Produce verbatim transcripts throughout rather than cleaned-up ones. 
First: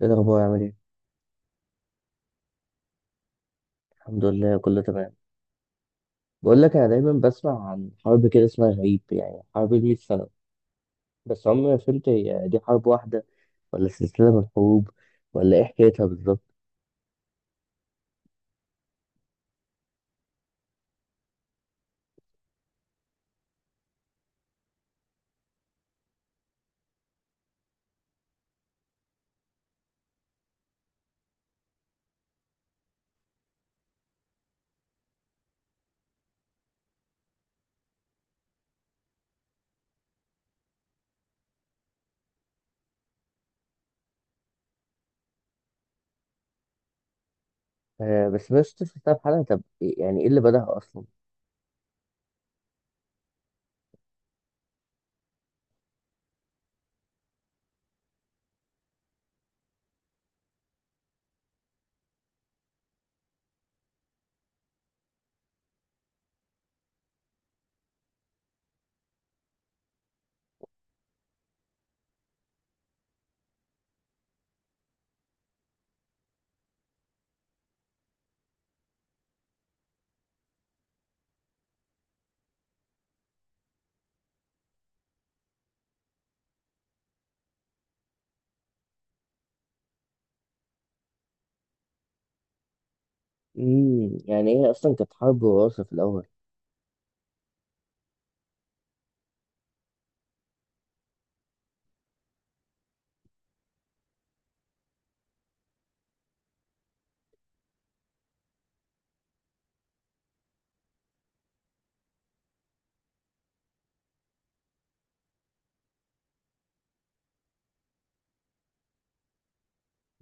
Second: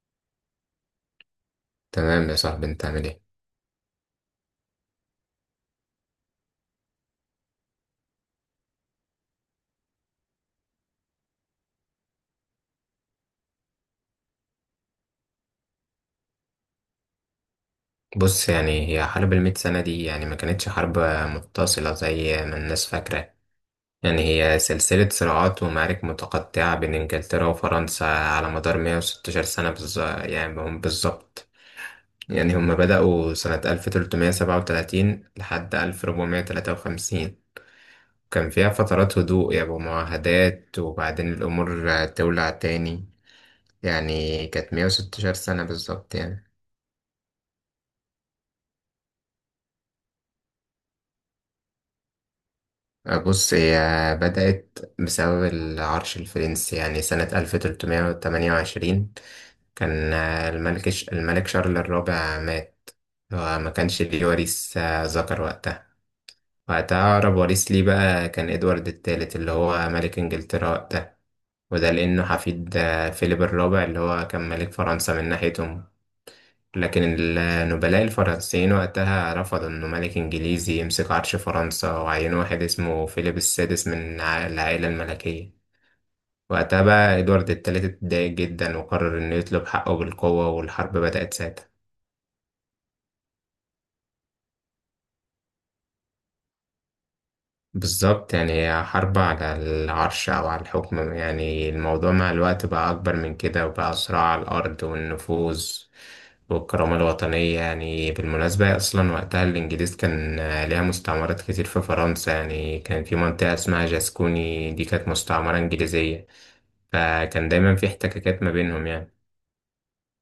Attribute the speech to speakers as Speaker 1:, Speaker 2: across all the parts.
Speaker 1: ايه الاخبار عامل ايه؟
Speaker 2: تمام يا صاحبي، انت عامل ايه؟
Speaker 1: الحمد لله كله تمام. بقول لك انا دايما بسمع عن حرب كده اسمها غريب يعني حرب المية سنه. بس عمري ما فهمت هي دي حرب واحده ولا سلسله من الحروب ولا ايه حكايتها بالظبط؟
Speaker 2: بص، يعني هي حرب المئة سنة دي يعني ما كانتش حرب متصلة زي ما الناس فاكرة. يعني هي سلسلة صراعات ومعارك متقطعة بين انجلترا وفرنسا على مدار 116 سنة بالظ... يعني هم بالظبط. يعني هم بدأوا سنة ألف وتلتمية سبعة وتلاتين لحد ألف وأربعمائة ثلاثة وخمسين. كان فيها فترات هدوء يعني ومعاهدات وبعدين الأمور تولع تاني. يعني كانت 116 سنة بالظبط يعني.
Speaker 1: آه، بس بس شفتها في حلقه. طب إيه- يعني ايه اللي بدأها اصلا؟
Speaker 2: بص، هي بدأت بسبب العرش الفرنسي يعني سنة ألف وتلتمية تمانية وعشرين. كان آه، الملك الملك شارل الرابع مات. هو ما كانش ليه وريث آه، ذكر وقتها. وقتها أقرب وريث ليه بقى كان إدوارد الثالث اللي هو ملك إنجلترا وقتها. وده لأنه حفيد آه، فيليب الرابع اللي هو كان ملك فرنسا من ناحيتهم. لكن النبلاء الفرنسيين وقتها رفضوا إنه ملك إنجليزي يمسك عرش فرنسا، وعينوا واحد اسمه فيليب السادس من ع- العائلة الملكية. وقتها بقى إدوارد الثالث اتضايق جدا وقرر إنه يطلب حقه بالقوة، والحرب بدأت ساعتها.
Speaker 1: امم يعني هي اصلا كانت حرب وراثه في الاول؟
Speaker 2: بالظبط، يعني هي حرب على العرش أو على الحكم، يعني الموضوع مع الوقت بقى أكبر من كده وبقى صراع على الأرض والنفوذ والكرامة الوطنية. يعني بالمناسبة، هي أصلا وقتها الإنجليز كان ليها مستعمرات كتير في فرنسا. يعني كان في منطقة اسمها جاسكوني، دي كانت مستعمرة إنجليزية. فكان دايما في احتكاكات ما بينهم يعني.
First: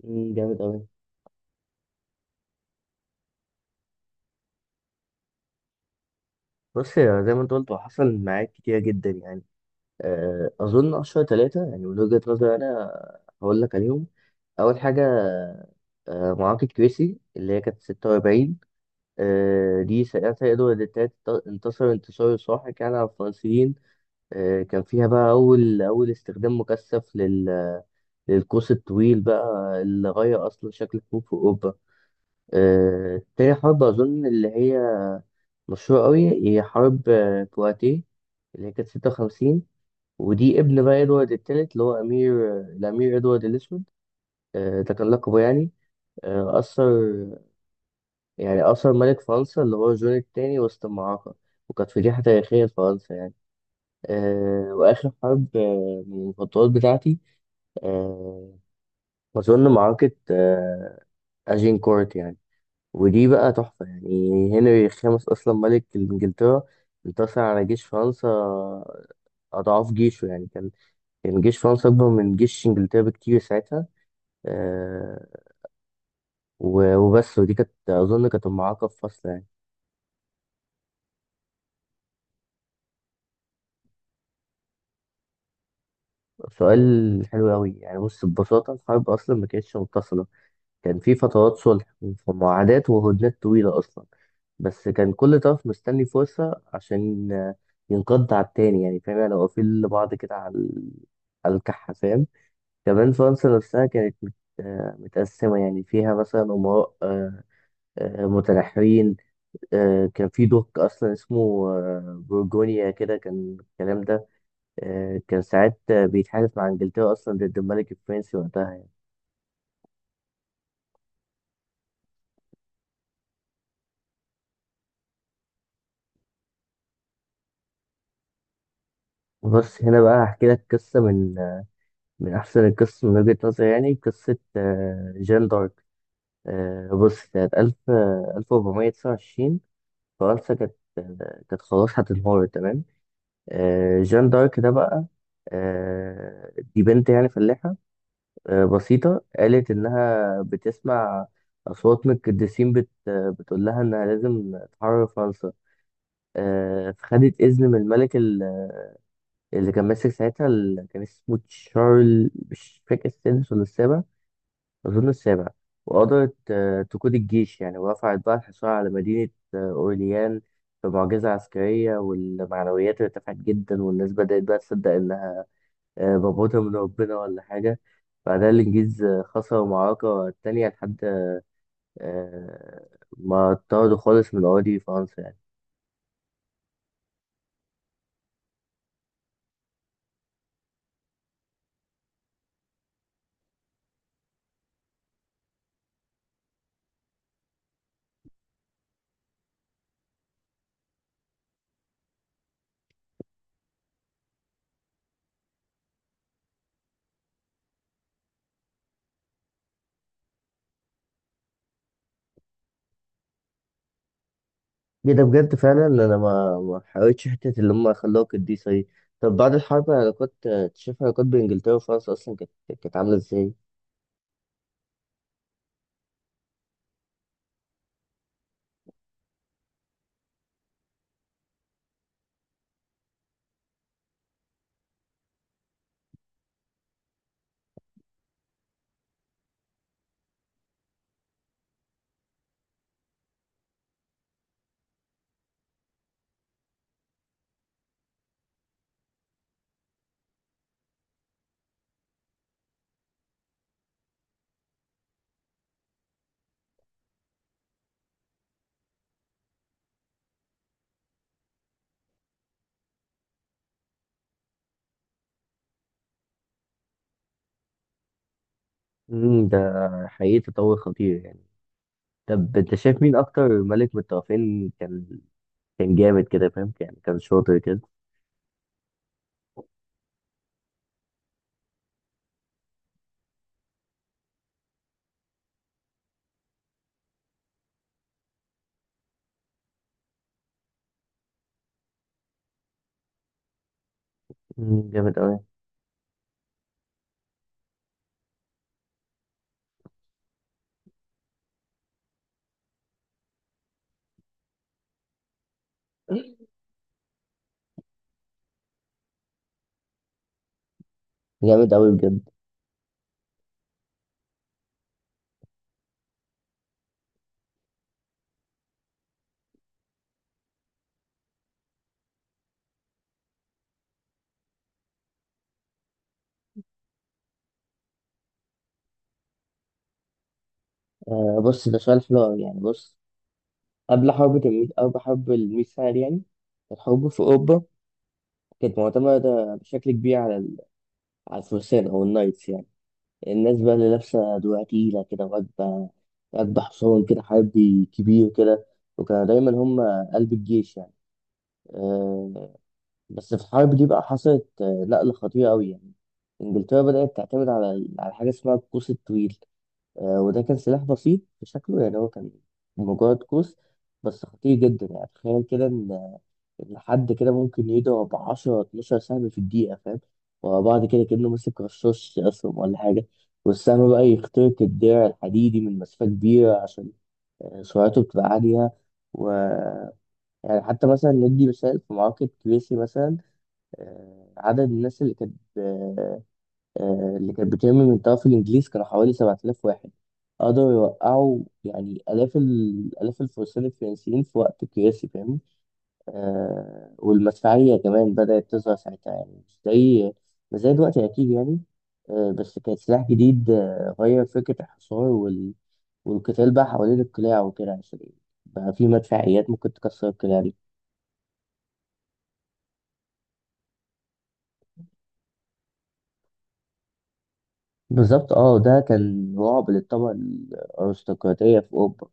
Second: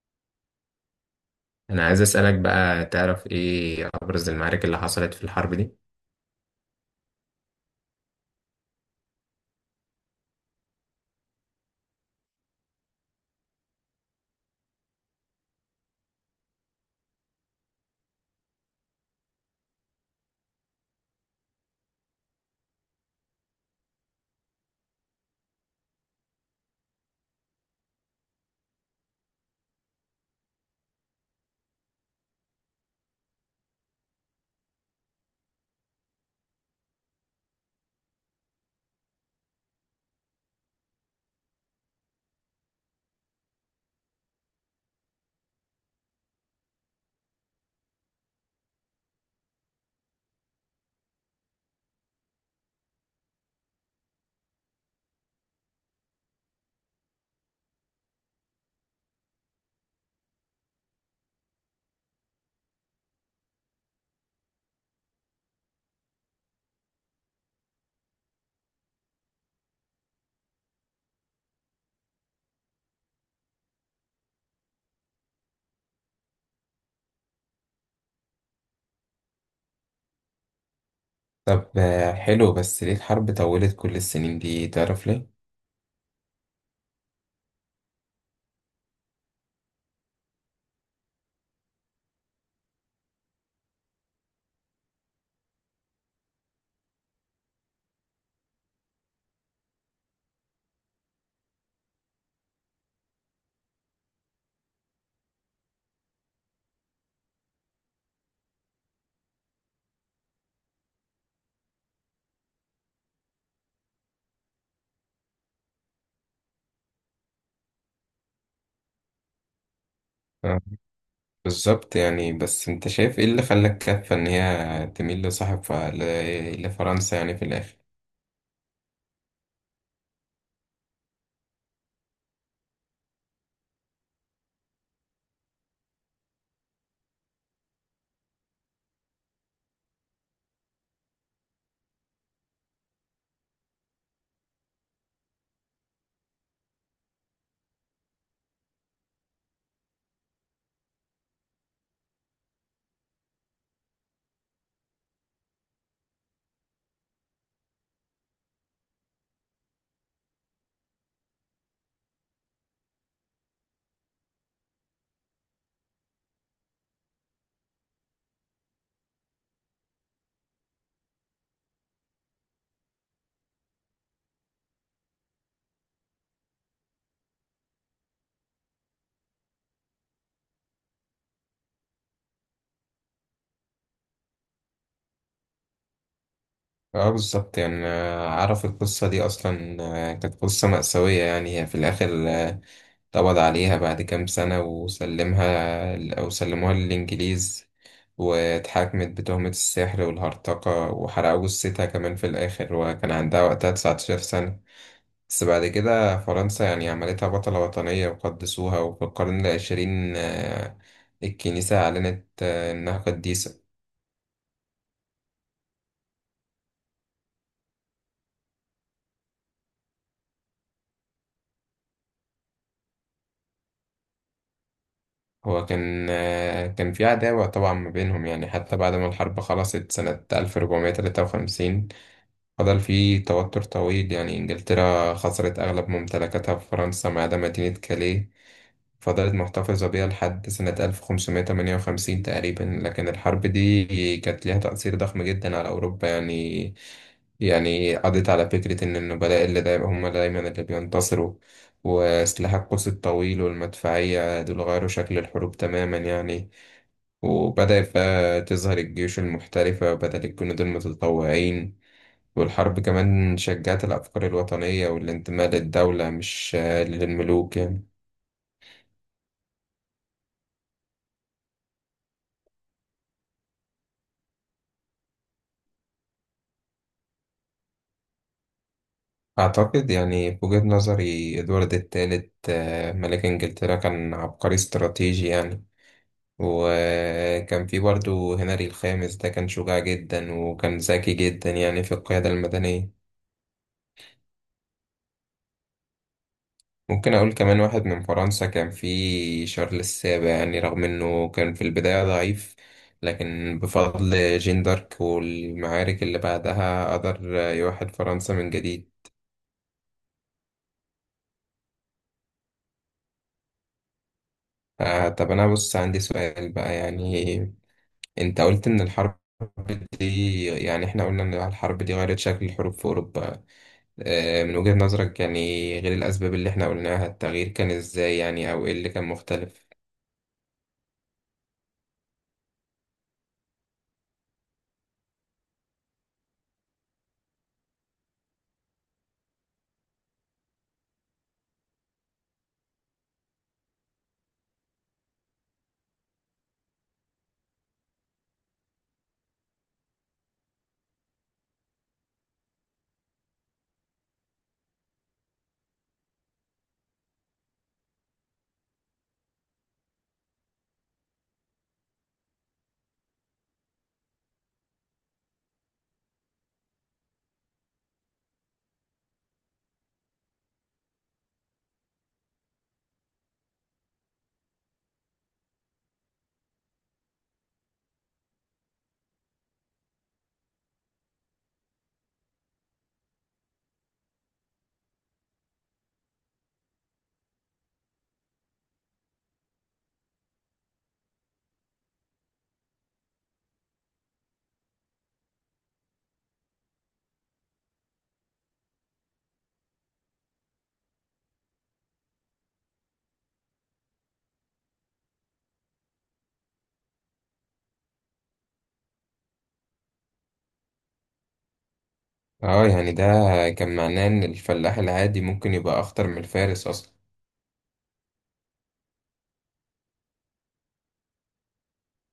Speaker 1: امم جامد قوي.
Speaker 2: أنا عايز أسألك بقى، تعرف إيه أبرز المعارك اللي حصلت في الحرب دي؟
Speaker 1: بص يا، زي ما انت قلت هو حصل معاك كتير جدا يعني. آه، أظن أشهر ثلاثة يعني من وجهة نظري أنا هقول لك عليهم. أول حاجة، آه، معركة كريسي اللي هي كانت ستة وأربعين. آه، دي ساعتها إدوارد التالت انت- انتصر انتصار ساحق يعني على الفرنسيين. آه، كان فيها بقى أول أول استخدام مكثف لل- للقوس الطويل بقى اللي غير أصلا شكل الحروب في أوروبا. آه، تاني حرب أظن اللي هي مشهورة أوي، هي حرب آه، بواتيه، اللي هي كانت ستة وخمسين. ودي ابن بقى ادوارد التالت اللي هو امير الامير ادوارد الاسود. آه، ده كان لقبه يعني. آه، اثر، يعني اثر ملك فرنسا اللي هو جون الثاني وسط المعركه، وكانت فضيحه تاريخيه لفرنسا يعني. آه، واخر حرب آه، من المفضلات بتاعتي. آه، اظن معركه آه، اجينكورت يعني. ودي بقى تحفه يعني. هنري الخامس اصلا ملك انجلترا انتصر على جيش فرنسا اضعاف جيشه يعني. كان كان جيش فرنسا اكبر من جيش انجلترا بكتير ساعتها. آه، و- وبس. ودي كانت أظن كانت أم عقب فصل يعني.
Speaker 2: طب آه، حلو، بس ليه الحرب طولت كل السنين دي، تعرف ليه؟
Speaker 1: سؤال حلو أوي يعني. بص، ببساطة الحرب أصلا ما كانتش متصلة. كان في فترات صلح ومعاهدات وهدنات طويلة أصلا. بس كان كل طرف مستني فرصة عشان آه، ينقض على التاني يعني، فاهم يعني؟ واقفين لبعض كده على ال- على الكحة، فاهم. كمان فرنسا نفسها كانت مت- آه، متقسمة يعني، فيها مثلا أمراء آه، آه، متنحرين. آه، كان في دوك اصلا اسمه آه، بورجونيا كده، كان الكلام ده، آه، كان ساعات آه، بيتحالف مع انجلترا اصلا ضد الملك الفرنسي وقتها يعني.
Speaker 2: بالظبط، يعني بس انت شايف ايه اللي خلاك كفة ان هي تميل لصاحب ف... ل... لفرنسا يعني في الاخر؟
Speaker 1: بس هنا بقى هحكي لك قصه من آه، من احسن القصص من وجهه نظري يعني، قصه آه، جان دارك. آه، بص، سنه ألف آه، ألف وأربعمية تسعة وعشرين، فرنسا كانت كانت خلاص هتنهار تمام. آه، جان دارك ده بقى، آه، دي بنت يعني فلاحه آه، بسيطة، قالت إنها بتسمع أصوات من القديسين بت... بتقول لها إنها لازم تحرر فرنسا. آه، فخدت إذن من الملك ال- اللي كان ماسك ساعتها، اللي كان اسمه تشارل، مش فاكر السادس ولا السابع، أظن السابع. وقدرت آه، تقود الجيش يعني، ورفعت بقى الحصار على مدينة آه، أورليان بمعجزة عسكرية. والمعنويات ارتفعت جدا والناس بدأت بقى تصدق إن آه، بموتها من ربنا ولا حاجة. بعدها الإنجليز آه، خسروا المعركة التانية، لحد آه، ما طردوا خالص من أراضي فرنسا يعني.
Speaker 2: اه بالظبط، يعني آه، اعرف القصة دي اصلا. آه، كانت قصة مأساوية، يعني هي في الاخر آه، اتقبض عليها بعد كام سنة وسلمها ل- او سلموها للانجليز. واتحاكمت بتهمة السحر والهرطقة، وحرقوا جثتها كمان في الاخر، وكان عندها وقتها 19 سنة. بس بعد كده فرنسا يعني عملتها بطلة وطنية وقدسوها، وفي القرن العشرين آه، الكنيسة أعلنت آه، إنها قديسة.
Speaker 1: إيه ده بجد؟ فعلا أنا ما ما حاولتش حتة اللي هم خلوها قديسة دي. طب بعد الحرب العلاقات، آه، شايف العلاقات بين إنجلترا وفرنسا أصلا كانت كانت عاملة إزاي؟
Speaker 2: هو كان آه، كان في عداوة طبعا ما بينهم، يعني حتى بعد ما الحرب خلصت سنة ألف وأربعمية تلاتة وخمسين فضل في توتر طويل. يعني إنجلترا خسرت أغلب ممتلكاتها في فرنسا ما عدا مدينة كاليه، فضلت محتفظة بيها لحد سنة ألف وخمسمائة ثمانية وخمسين تقريبا. لكن الحرب دي كانت ليها تأثير ضخم جدا على أوروبا يعني. يعني قضيت على فكرة إن النبلاء اللي دايما هم دايما اللي بينتصروا، وسلاح القوس الطويل والمدفعية دول غيروا شكل الحروب تماما يعني. وبدأت بقى تظهر الجيوش المحترفة بدل الجنود المتطوعين. والحرب كمان شجعت الأفكار الوطنية والانتماء للدولة، مش آه، للملوك يعني.
Speaker 1: مم، ده حقيقي تطور خطير يعني. طب أنت شايف مين أكتر ملك من الطرفين كان كان جامد كده، فاهم يعني، كان شاطر كده؟
Speaker 2: أعتقد يعني في وجهة نظري إدوارد الثالث ملك إنجلترا كان عبقري استراتيجي يعني. وكان في برضه هنري الخامس، ده كان شجاع جدا وكان ذكي جدا يعني في القيادة المدنية.
Speaker 1: مم، جامد أوي.
Speaker 2: ممكن أقول كمان واحد من فرنسا كان في شارل السابع، يعني رغم إنه كان في البداية ضعيف، لكن بفضل جين دارك والمعارك اللي بعدها قدر يوحد فرنسا من جديد.
Speaker 1: جامد أوي بجد.
Speaker 2: آه طب، أنا بص عندي سؤال بقى يعني. أنت قلت إن الحرب دي، يعني إحنا قلنا إن الحرب دي غيرت شكل الحروب في أوروبا. آه، من وجهة نظرك يعني، غير الأسباب اللي احنا قلناها، التغيير كان ازاي يعني، أو ايه اللي كان مختلف؟
Speaker 1: آه، بص ده سؤال حلو أوي يعني، بص. قبل حرب تمويل، قبل حرب الميثاق يعني، الحروب في أوروبا كانت معتمدة بشكل كبير على ال- على الفرسان أو النايتس يعني. الناس بقى اللي لابسة دروع تقيلة كده، وراكبة راكبة حصان كده حربي كبير كده، وكانوا دايما هم قلب الجيش يعني. أه. بس في الحرب دي بقى حصلت آه، نقلة خطيرة أوي يعني. إنجلترا بدأت تعتمد على ال- على حاجة اسمها القوس الطويل. أه وده كان سلاح بسيط في شكله يعني، هو كان مجرد قوس بس خطير جدا يعني. تخيل كده، لحد كده ممكن يضرب عشرة اتناشر سهم في الدقيقة، فاهم؟ ورا بعض كده كأنه ماسك رشاش أصلا ولا حاجة. والسهم بقى يخترق الدرع الحديدي من مسافة كبيرة عشان آه، سرعته بتبقى عالية. و، يعني حتى مثلا ندي مثال في معركة كريسي مثلا، آه، عدد الناس اللي كانت آه، آه، اللي كانت بترمي من طرف الإنجليز كانوا حوالي سبعة آلاف واحد. قدروا يوقعوا يعني آلاف ال... آلاف الفرسان الفرنسيين في وقت كريسي، فاهم. آه والمدفعية كمان بدأت تظهر ساعتها يعني، مش زي مش زي دلوقتي أكيد يعني. آه بس كان سلاح جديد، آه غير فكرة الحصار وال... والقتال بقى حوالين القلاع وكده، عشان بقى في مدفعيات ممكن تكسر القلاع دي.
Speaker 2: اه يعني ده كان معناه إن الفلاح العادي ممكن يبقى أخطر من الفارس أصلا.
Speaker 1: بالظبط، اه، ده كان رعب للطبقة الأرستقراطية في أوروبا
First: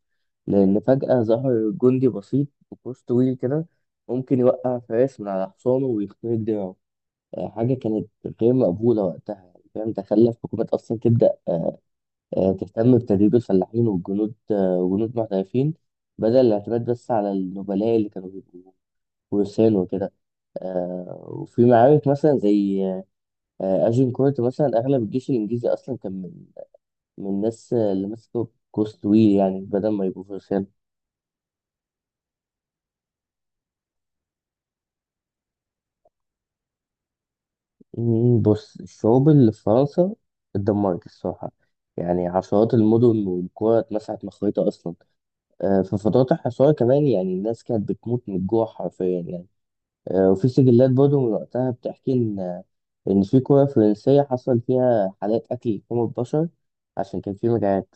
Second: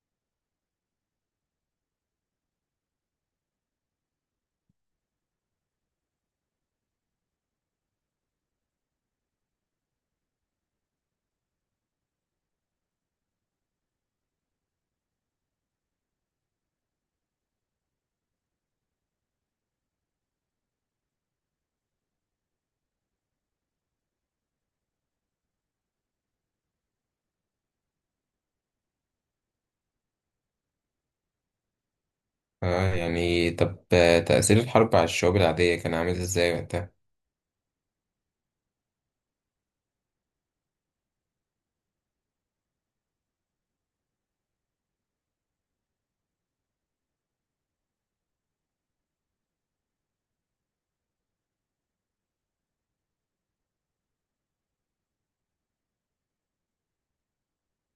Speaker 1: لأن فجأة ظهر جندي بسيط بقوس طويل كده ممكن يوقع فارس من على حصانه ويخترق دراعه. آه، حاجة كانت غير مقبولة وقتها يعني، فاهم. ده خلى الحكومات أصلا تبدأ آه، تهتم بتدريب الفلاحين والجنود، آه، وجنود محترفين بدل الاعتماد بس على النبلاء اللي كانوا بيبقوا فرسان وكده. آه، وفي معارك مثلا زي آه، أجنكورت مثلا، أغلب الجيش الإنجليزي أصلا كان من من الناس آه، اللي مسكوا قوس طويل يعني بدل ما يبقوا فرسان.
Speaker 2: اه يعني طب، آه، تأثير الحرب على الشعوب العادية كان عامل ازاي وقتها؟
Speaker 1: مم، بص الشعوب اللي في فرنسا اتدمرت الصراحة. يعني عشرات المدن والقرى اتمسحت من الخريطة أصلا. آه، في فترات الحصار كمان يعني الناس كانت بتموت من الجوع حرفيا يعني. آه، وفي سجلات برضه من وقتها بتحكي إن إن في قرى فرنسية حصل فيها حالات أكل لحوم البشر عشان كان في مجاعات.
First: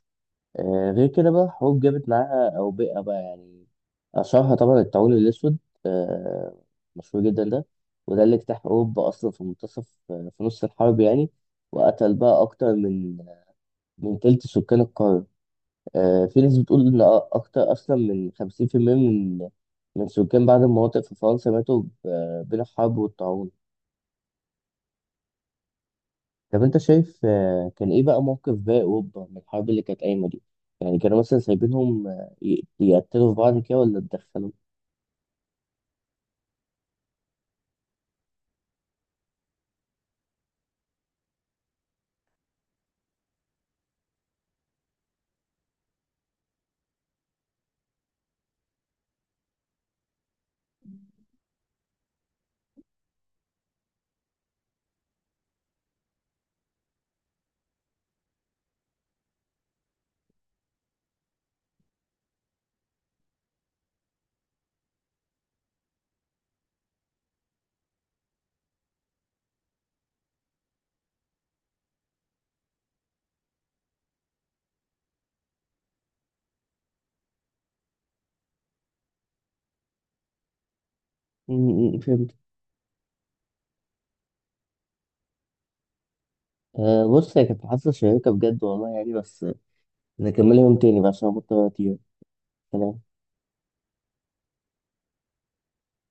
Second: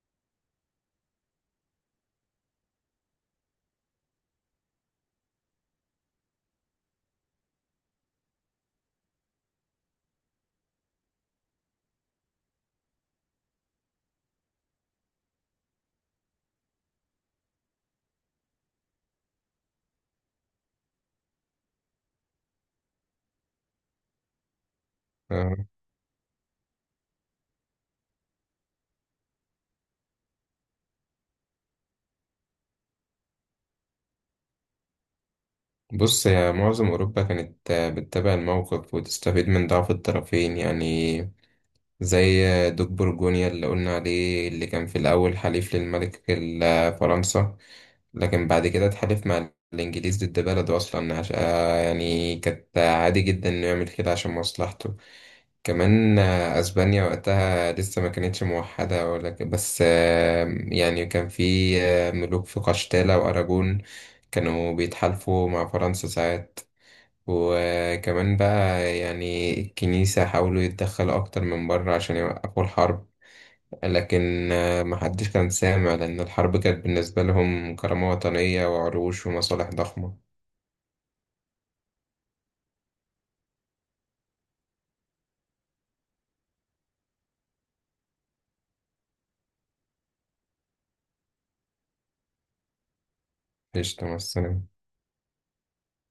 Speaker 1: آه، غير كده بقى الحروب جابت معاها أوبئة بقى يعني، أشهرها طبعا الطاعون الأسود، آه، مشهور جدا ده. وده اللي اجتاح أوروبا أصلا في منتصف، آه، في نص الحرب يعني، وقتل بقى أكتر من من تلت سكان القارة. آه، في ناس بتقول إن أ- أكتر أصلا من خمسين في المية من من سكان بعض المناطق في فرنسا ماتوا ب- آه، بين الحرب والطاعون.
Speaker 2: آه،
Speaker 1: طب انت شايف آه، كان ايه بقى موقف باقي اوروبا من الحرب اللي كانت قايمه دي؟ يعني كانوا مثلا سايبينهم، آه، ي- يقتلوا في بعض كده ولا اتدخلوا؟
Speaker 2: بص يا معظم أوروبا كانت آه، بتتابع الموقف وتستفيد من ضعف الطرفين يعني. زي آه، دوك برجونيا اللي قلنا عليه، اللي كان في الأول حليف للملك ال- آه، فرنسا. لكن بعد كده اتحالف مع الإنجليز ضد بلده أصلا، عشان يعني كانت عادي جدا إنه يعمل كده عشان مصلحته. كمان آه، أسبانيا وقتها لسه ما كانتش موحدة، ولكن بس آه، يعني كان في آه، ملوك في قشتالة وأراجون كانوا بيتحالفوا مع فرنسا ساعات. وكمان بقى يعني الكنيسة حاولوا يتدخلوا أكتر من بره عشان يوقفوا الحرب، لكن آه، محدش كان سامع، لأن الحرب كانت بالنسبة لهم كرامة وطنية وعروش ومصالح ضخمة.
Speaker 1: م- م- فهمت. آه، بص هي كانت محادثه شيقه بجد والله يعني، بس نكملها يوم تاني بقى عشان أنا مضطر اطير. سلام.
Speaker 2: قشطة، مع السلامة.